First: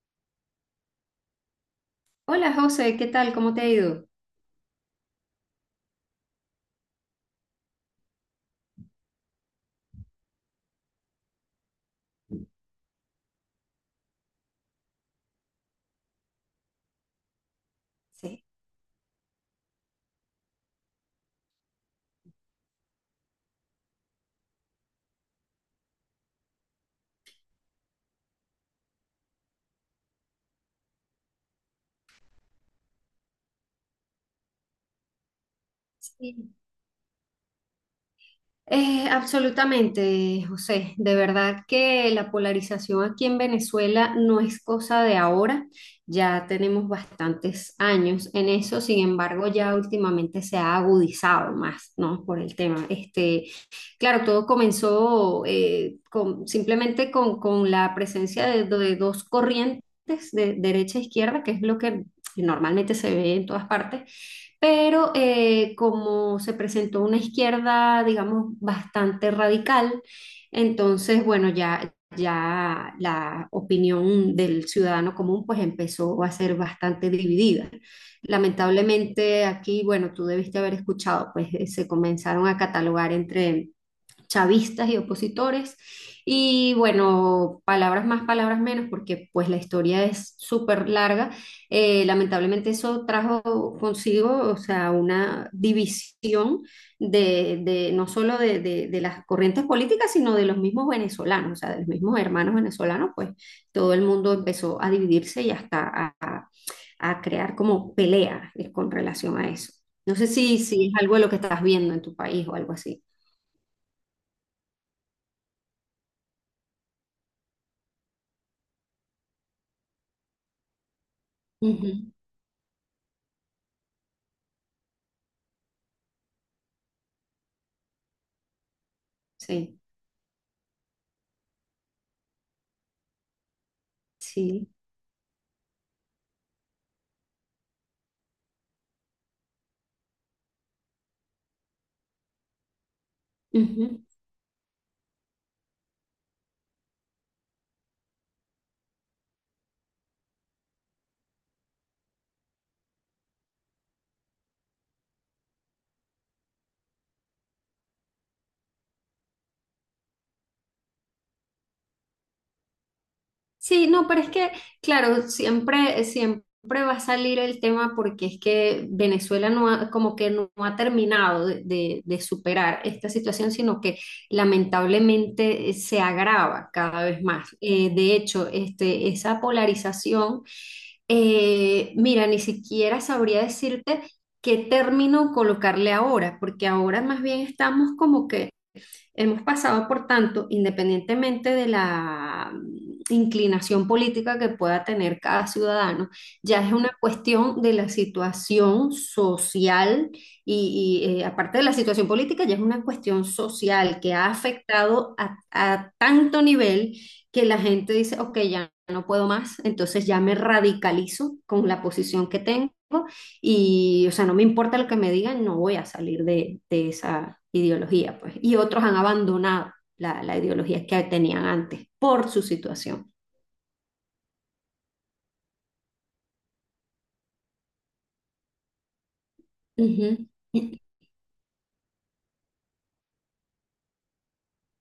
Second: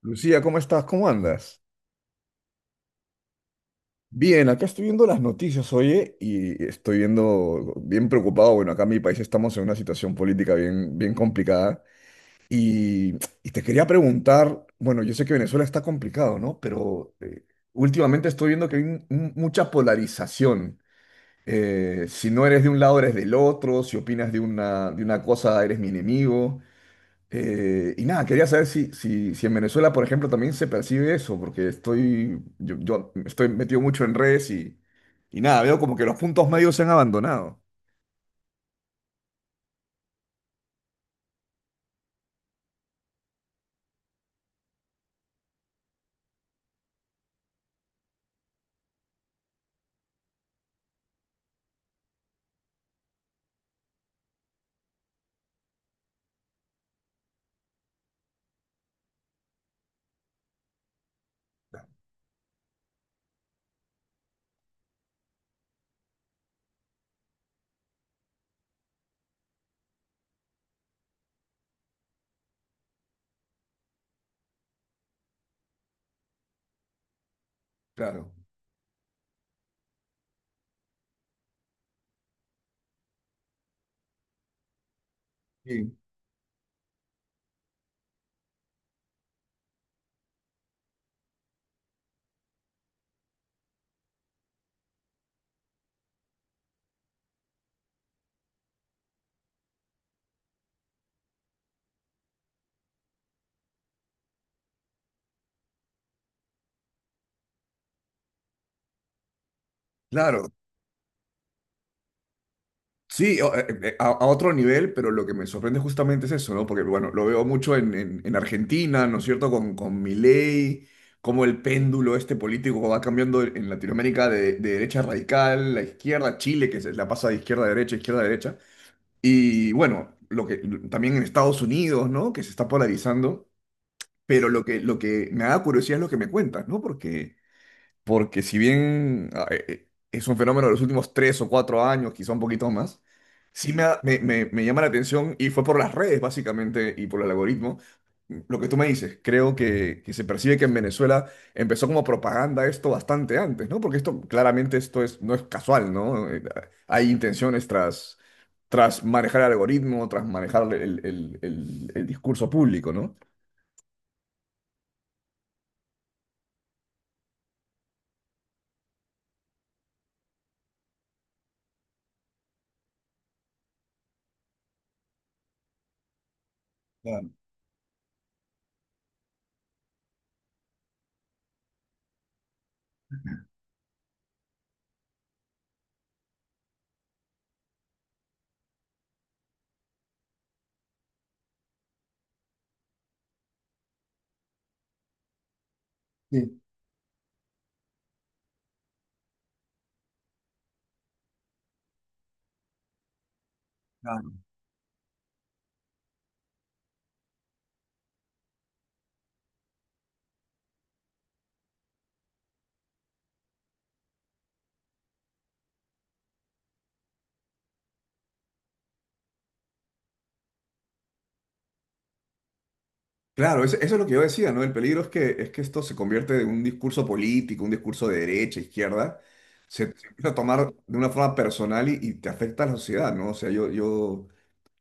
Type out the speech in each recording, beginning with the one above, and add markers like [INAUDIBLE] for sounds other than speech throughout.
Lucía, ¿cómo estás? ¿Cómo andas? Hola José, ¿qué tal? ¿Cómo te ha ido? Bien, acá estoy viendo las noticias, oye, y estoy viendo bien preocupado. Bueno, acá en mi país estamos en una situación política bien, bien complicada. Y, y te quería preguntar, bueno, yo sé que Venezuela está complicado, ¿no? Pero últimamente Sí. estoy viendo que hay mucha polarización. Si no eres de un lado, eres del otro. Si opinas de una cosa, eres mi enemigo. Y nada, quería saber si en Venezuela, por ejemplo, también se percibe eso, porque estoy, yo estoy metido mucho en redes y nada, veo como que los puntos Sí. medios se han abandonado. Absolutamente, José. De verdad que la polarización aquí en Venezuela no es cosa de ahora. Ya tenemos bastantes años en eso. Sin embargo, ya últimamente se ha agudizado más, ¿no? Por el tema. Este, claro, todo comenzó con, simplemente con la presencia de dos corrientes de derecha e izquierda, que es lo que normalmente se ve en todas partes. Pero como se presentó una izquierda, digamos, bastante radical, entonces, bueno, ya la opinión del ciudadano común pues empezó a ser bastante dividida. Claro. Lamentablemente aquí, bueno, tú debiste haber escuchado, pues se comenzaron a catalogar entre chavistas y opositores. Sí. Y bueno, palabras más, palabras menos, porque pues la historia es súper larga. Lamentablemente eso trajo consigo, o sea, una división no solo de, de las corrientes políticas, sino de los mismos venezolanos, o sea, de los mismos hermanos venezolanos, pues todo el mundo empezó a dividirse y hasta a crear como pelea con relación a eso. No sé Claro, si, si es algo de lo que estás viendo en tu país o algo así. sí, a otro nivel, pero lo que me sorprende justamente es eso, ¿no? Porque, bueno, lo veo mucho en, en Argentina, ¿no es cierto? Con Milei, cómo el Ujú. péndulo este político va cambiando en Latinoamérica de derecha radical a izquierda, Chile, que se la pasa de izquierda a derecha, izquierda a derecha. Y Sí. bueno, lo que también en Estados Unidos, ¿no? Que se está polarizando, pero Sí. Lo que me da curiosidad es lo que me cuentas, ¿no? Porque si bien es un fenómeno de los últimos tres o cuatro años, quizá un poquito más, sí me, Ujú. ha- me- me llama la atención y fue por las redes básicamente y por el algoritmo. Lo que tú me dices, creo que se percibe que en Venezuela empezó como propaganda esto bastante antes, ¿no? Porque esto claramente no es casual, ¿no? Hay intenciones tras, tras manejar el algoritmo, tras manejar el discurso público, ¿no? Sí, no, pero es que, claro, siempre va a salir el tema porque es que Venezuela no ha, como que no ha terminado de, de superar esta situación, sino que lamentablemente se agrava cada vez Claro, más. De hecho, este, esa polarización, mira, ni siquiera sabría decirte qué término colocarle ahora, porque ahora más bien estamos como que hemos pasado, por tanto, independientemente de la inclinación política que pueda tener cada ciudadano, sí. ya es una cuestión de la situación social y aparte de la situación política, ya es una cuestión social que ha Claro. afectado a tanto nivel que la gente dice, ok, ya no puedo más, entonces ya me radicalizo con la posición que tengo y, o sea, no me importa lo que me digan, no voy a salir de esa ideología, pues. Y otros han abandonado la, la ideología que tenían antes por su situación. Claro, eso es lo que yo decía, ¿no? El peligro es es que esto se convierte en un discurso político, un discurso de derecha, izquierda, se Ujú. empieza a tomar de una forma personal y te afecta a la sociedad, ¿no? O sea,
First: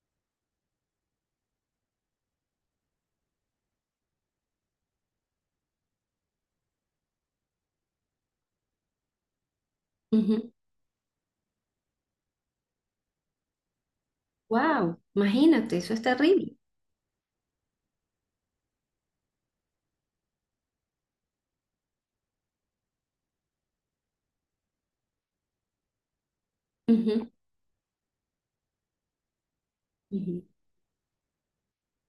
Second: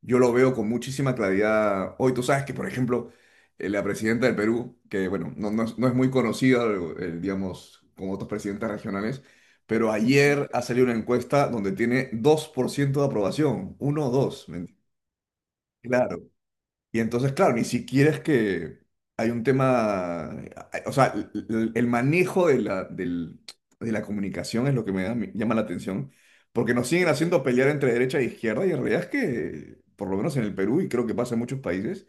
yo lo veo con muchísima claridad hoy. Tú sabes que, por ejemplo, la presidenta del Perú, que, bueno, no es muy conocida, digamos, como otros presidentes regionales, pero ayer Ujú. ha salido una encuesta donde tiene 2% de aprobación, uno o 2. ¿Me entiendes? Wow, imagínate, eso es Claro. terrible. Y entonces, claro, ni siquiera es que hay un tema, o sea, el manejo de de la comunicación es lo que me llama la atención, porque nos siguen Ujú, haciendo pelear entre derecha e izquierda y en realidad es que, por lo menos ujú. en el Perú y creo que pasa en muchos países,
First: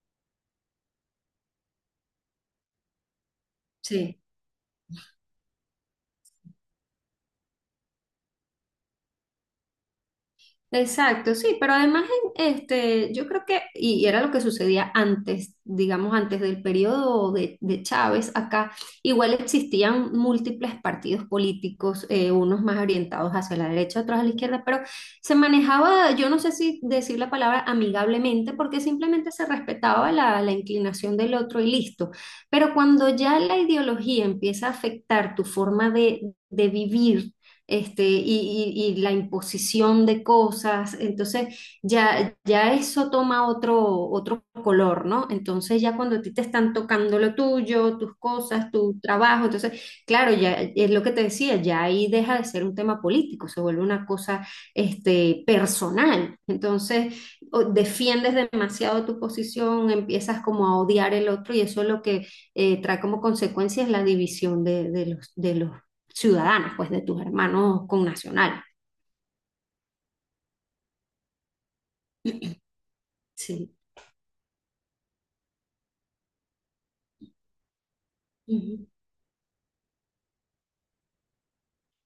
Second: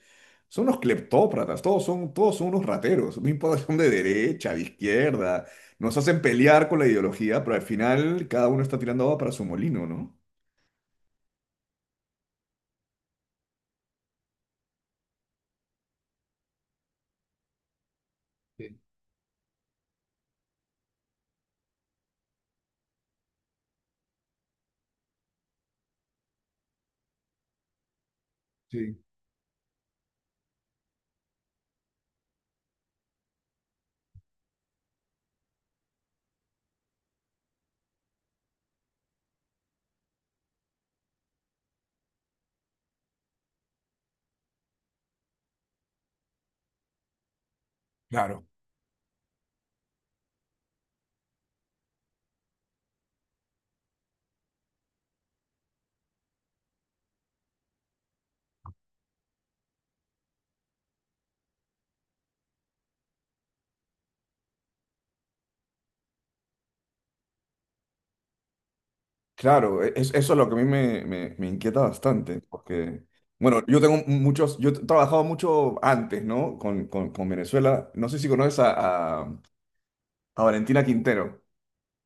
son unos cleptócratas, todos son unos rateros, no importa si son de Sí. derecha, de izquierda, nos hacen pelear con la ideología, pero al final cada uno está tirando agua para su molino, ¿no? Exacto, sí, pero además este, yo creo que, y era lo que sucedía antes, digamos, antes del periodo de Chávez acá, Sí, igual existían múltiples partidos políticos, unos más orientados hacia la derecha, otros a la izquierda, pero se manejaba, yo no sé si decir la palabra amigablemente, porque sí, simplemente se respetaba la, la inclinación del otro y listo. Pero cuando ya la ideología empieza a afectar tu forma de vivir este, y la imposición de cosas. Entonces, ya eso toma otro, otro color, ¿no? Entonces, ya cuando a ti te están tocando lo tuyo, tus claro. cosas, tu trabajo, entonces, claro, ya es lo que te decía, ya ahí deja de ser un tema político, se vuelve una cosa, este, personal. Entonces, defiendes demasiado tu posición, empiezas como a odiar el otro y eso es lo que trae como consecuencia es la división de, de los ciudadanos, pues de tus hermanos connacionales. Claro, eso es lo que a mí me inquieta bastante, porque, bueno, Sí. Yo he trabajado mucho antes, ¿no? Con, con Venezuela. No sé si conoces Ujú. A Valentina Quintero.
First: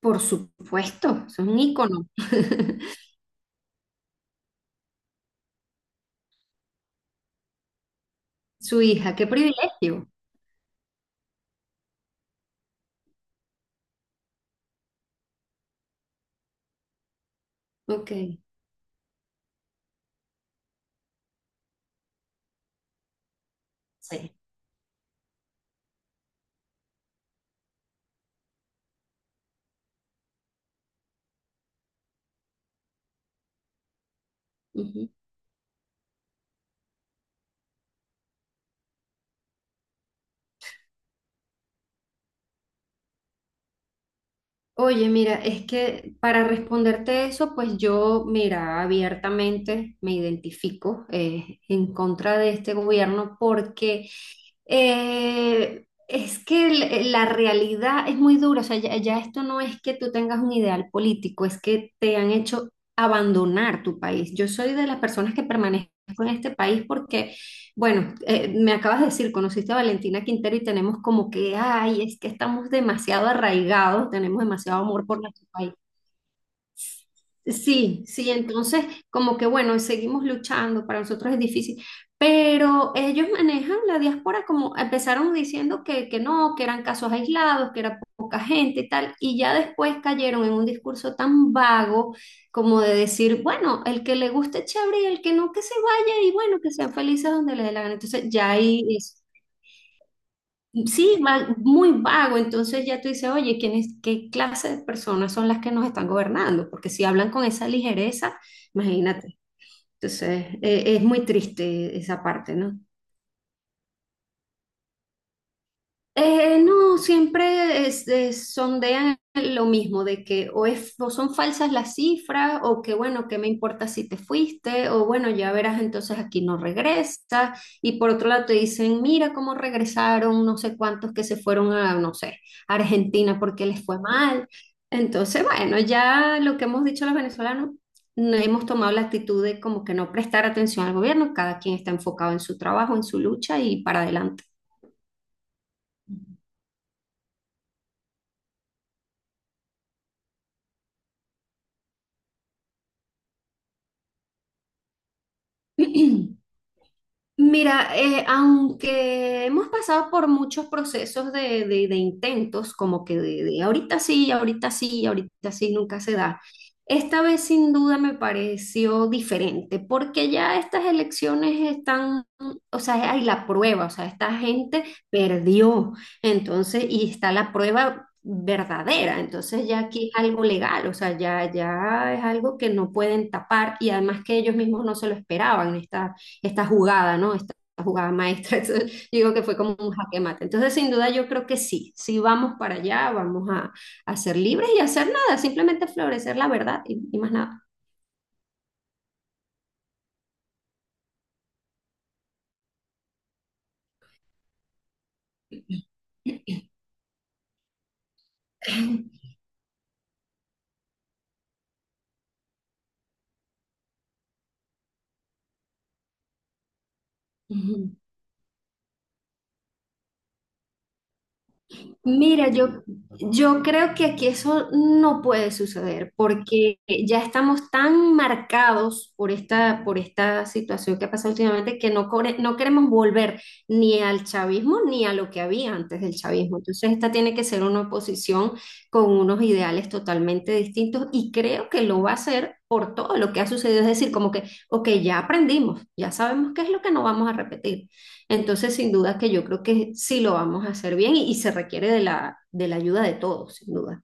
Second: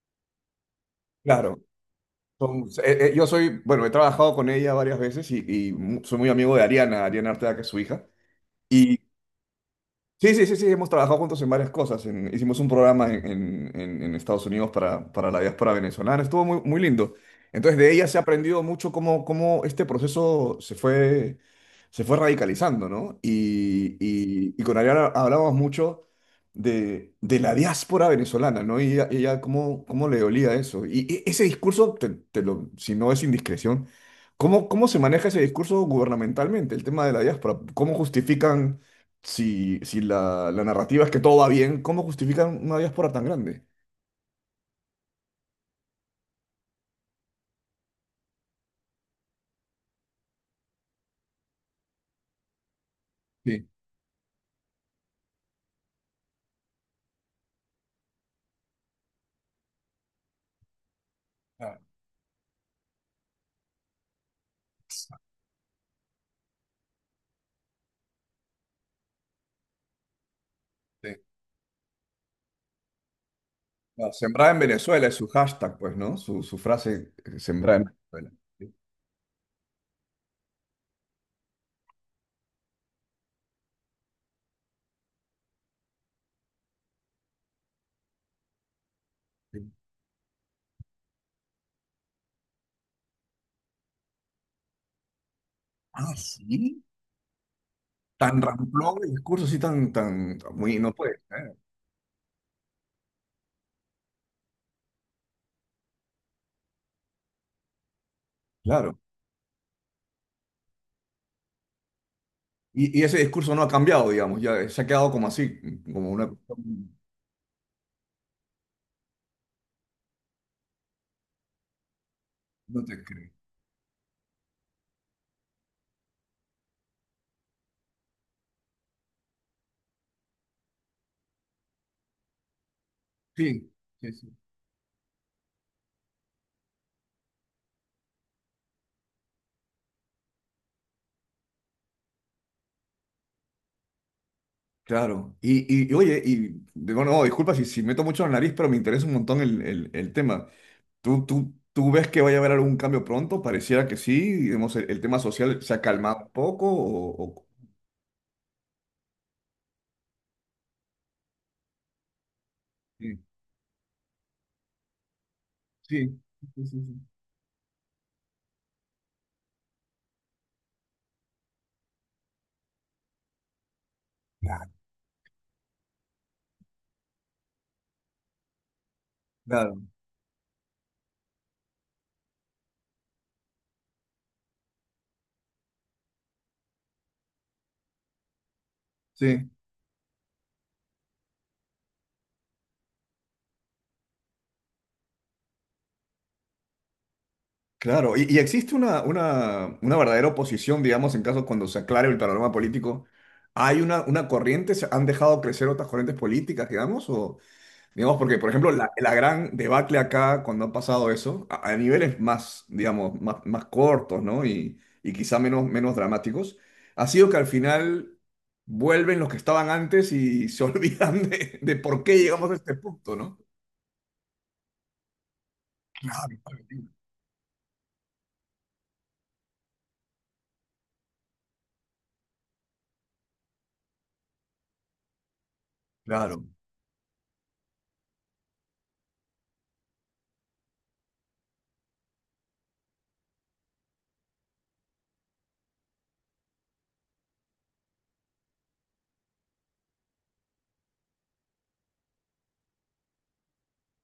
Por supuesto, eso es un Claro, ícono. [LAUGHS] Yo soy, bueno, he trabajado con ella varias veces y, soy muy amigo de Ariana, Ariana Arteaga, que es su hija. Su hija, qué privilegio. Sí, sí, sí, sí, hemos trabajado juntos en varias cosas. Hicimos un programa en, en Estados Unidos para la diáspora venezolana. Estuvo muy, muy lindo. Entonces, de ella se ha Ok. aprendido mucho cómo, cómo este proceso se fue radicalizando, ¿no? Sí. Y con Ariana hablábamos mucho de la diáspora venezolana, ¿no? Y ella cómo, cómo le dolía eso. Y, ese discurso, si no es indiscreción, ¿cómo, cómo se Ujú. maneja ese discurso gubernamentalmente, el tema de la diáspora? ¿Cómo justifican? Si, si la, la narrativa es que todo va bien, ¿cómo justifican una diáspora tan grande? Oye, mira, es que para responderte eso, pues yo, mira, abiertamente me identifico en contra de este gobierno Sí, porque la realidad es muy dura. O sea, ya esto no es que tú tengas un ideal político, es claro, que te han hecho abandonar tu país. Yo soy de las personas que permanezco en este país porque bueno, me acabas de decir, conociste a Valentina Quintero y tenemos sí. como que, ay, es que estamos demasiado No, arraigados, tenemos sembrar en demasiado Venezuela amor es por su nuestro país. hashtag, pues, ¿no? Su frase, sembrar en Sí, Venezuela. sí, Sí, entonces como que bueno, seguimos luchando, para nosotros es difícil, pero ellos manejan la diáspora como empezaron diciendo que no, que eran casos aislados, que era poca gente y tal, y ya sí. después cayeron en un discurso tan vago como de decir, bueno, el que le guste chévere y el que no, que se Ah, vaya y bueno, que sí. sean felices donde le dé la gana. Entonces Tan ya ahí ramplón el es, discurso, sí, muy, no sí, puede ser, muy vago, entonces ya tú dices, oye, ¿qué clase de personas son las que nos están gobernando? Porque si hablan con esa ligereza, claro. imagínate. Entonces, es muy triste esa parte, ¿no? Y ese discurso no ha cambiado, digamos, ya se ha quedado como así, como una cuestión. No, siempre sondean lo mismo, de que o, o son falsas las cifras, No o que te creo. bueno, ¿qué me importa si te fuiste? O bueno, ya verás, entonces aquí no regresa. Y por otro lado te dicen, mira cómo regresaron, no sé cuántos que se fueron a, no sé, Argentina porque Sí, les fue sí, sí. mal. Entonces, bueno, ya lo que hemos dicho los venezolanos, no hemos tomado la actitud de como que no prestar atención al gobierno, cada quien está enfocado en su trabajo, en su lucha y para adelante. Claro. Y oye, bueno, no, disculpa si, si meto mucho la nariz, pero me interesa un montón el, el tema. Tú ves que vaya a haber algún cambio pronto? Pareciera que sí. Digamos, el tema social se ha calmado un [CLEARS THROAT] poco. O, o... Mira, aunque hemos pasado por muchos procesos de, de intentos, como Sí, que de ahorita sí, ahorita sí, ahorita sí, nunca se sí, da. sí, sí, sí. Esta vez sin duda me pareció diferente, porque ya estas elecciones están, o sea, hay la prueba, o sea, esta Claro, gente perdió, entonces, y está la prueba verdadera, entonces ya claro, aquí es algo legal, o sea, ya es algo que no pueden tapar y además que ellos mismos no se lo esperaban, esta jugada, ¿no? Esta jugada maestra. [LAUGHS] Entonces, digo que sí, fue como un jaque mate. Entonces, sin duda, yo creo que sí, sí vamos para allá, vamos a ser libres y a hacer nada, simplemente florecer la verdad y más nada. claro. Y existe una verdadera oposición, digamos, en caso cuando se aclare el panorama político. ¿Hay una corriente? ¿Se han dejado crecer otras corrientes políticas, digamos? O, digamos, porque, por ejemplo, la [LAUGHS] gran debacle acá, cuando ha pasado eso, a niveles más, más, más cortos, ¿no? Y quizá menos, menos dramáticos, ha sido que al Ujú. final vuelven los que estaban antes y se [LAUGHS] olvidan de por qué llegamos Mira, a este punto, ¿no? yo creo que aquí eso no puede suceder Claro, porque ya estamos tan marcados por esta situación que ha pasado últimamente que no, no queremos volver ni al chavismo ni a lo que había antes del claro, chavismo. Entonces, esta tiene que ser una oposición con unos ideales totalmente distintos y creo que lo va a hacer por todo lo que ha sucedido. Es decir, como que, ok, ya aprendimos, ya sabemos qué es lo que no vamos a repetir. Entonces, sin duda que yo creo que sí lo vamos a hacer bien y se requiere de la ayuda de todos, sin duda.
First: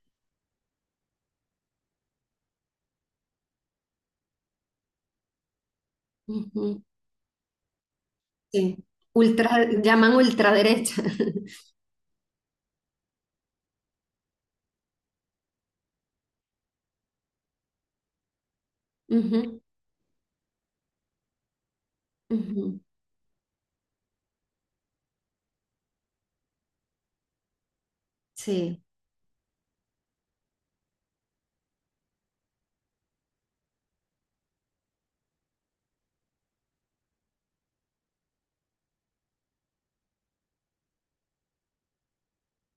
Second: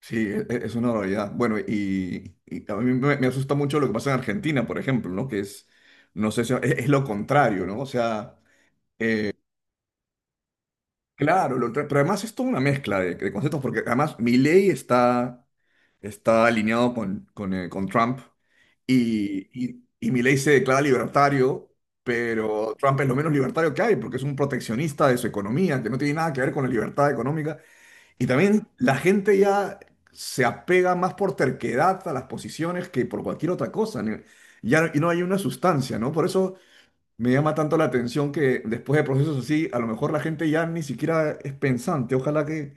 sí, es una barbaridad. Bueno, y a mí me asusta mucho lo que pasa en Argentina, por ejemplo, ¿no? Que es, no sé si Ujú. es lo contrario, ¿no? O sea... Sí. Ultra, llaman ultraderecha. Claro, [LAUGHS] pero además es toda una mezcla de conceptos, porque además Milley está, está alineado con Trump Ujú, y Milley se declara libertario, pero ujú. Trump es lo menos libertario que hay, porque es un proteccionista de su economía, que no tiene nada que ver con la libertad económica. Y también Sí, la gente ya se apega más por terquedad a las posiciones que por cualquier otra cosa. Ni... ya, y no hay una sustancia, ¿no? Por eso... Me llama tanto la atención que después de procesos así, a lo mejor la gente ya ni siquiera es pensante.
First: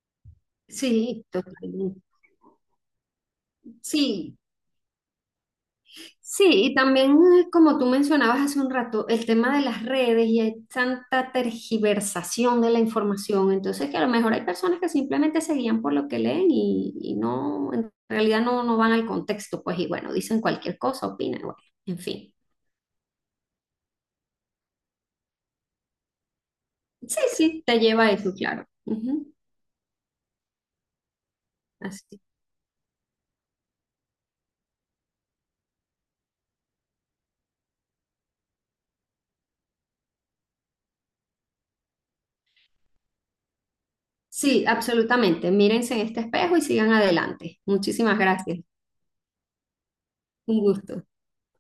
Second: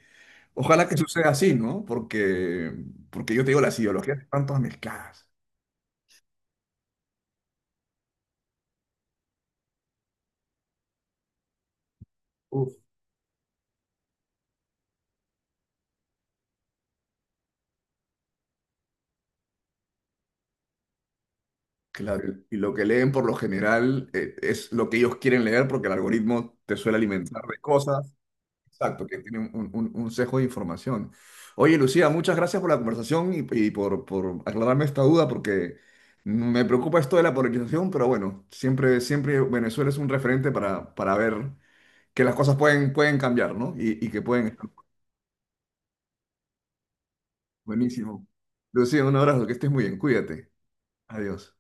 Ojalá que sí, suceda así, ¿no? totalmente. Porque, porque yo te digo, las ideologías Sí. están todas mezcladas. Sí, y también como tú mencionabas hace un rato, el tema de las redes y hay tanta tergiversación de Uf, la información, entonces que a lo mejor hay personas que simplemente se guían por lo que leen y no, en realidad no, no van al contexto, pues y bueno, dicen cualquier cosa, opinan, bueno, en fin. claro, y lo que leen por lo general es lo que ellos quieren leer porque el algoritmo te suele Sí, alimentar de sí, te lleva a cosas. eso, claro. Exacto, que Ujú, tiene un sesgo de información. Oye, Lucía, así. muchas gracias por la conversación y por aclararme esta duda, porque me preocupa esto de la polarización, pero bueno, siempre, siempre Venezuela es un referente para ver que las cosas pueden, pueden cambiar, ¿no? Y que pueden Sí, estar absolutamente. Mírense en este espejo y sigan adelante. Muchísimas buenísimo. gracias. Lucía, un abrazo, que estés muy bien, cuídate. Un gusto. Adiós.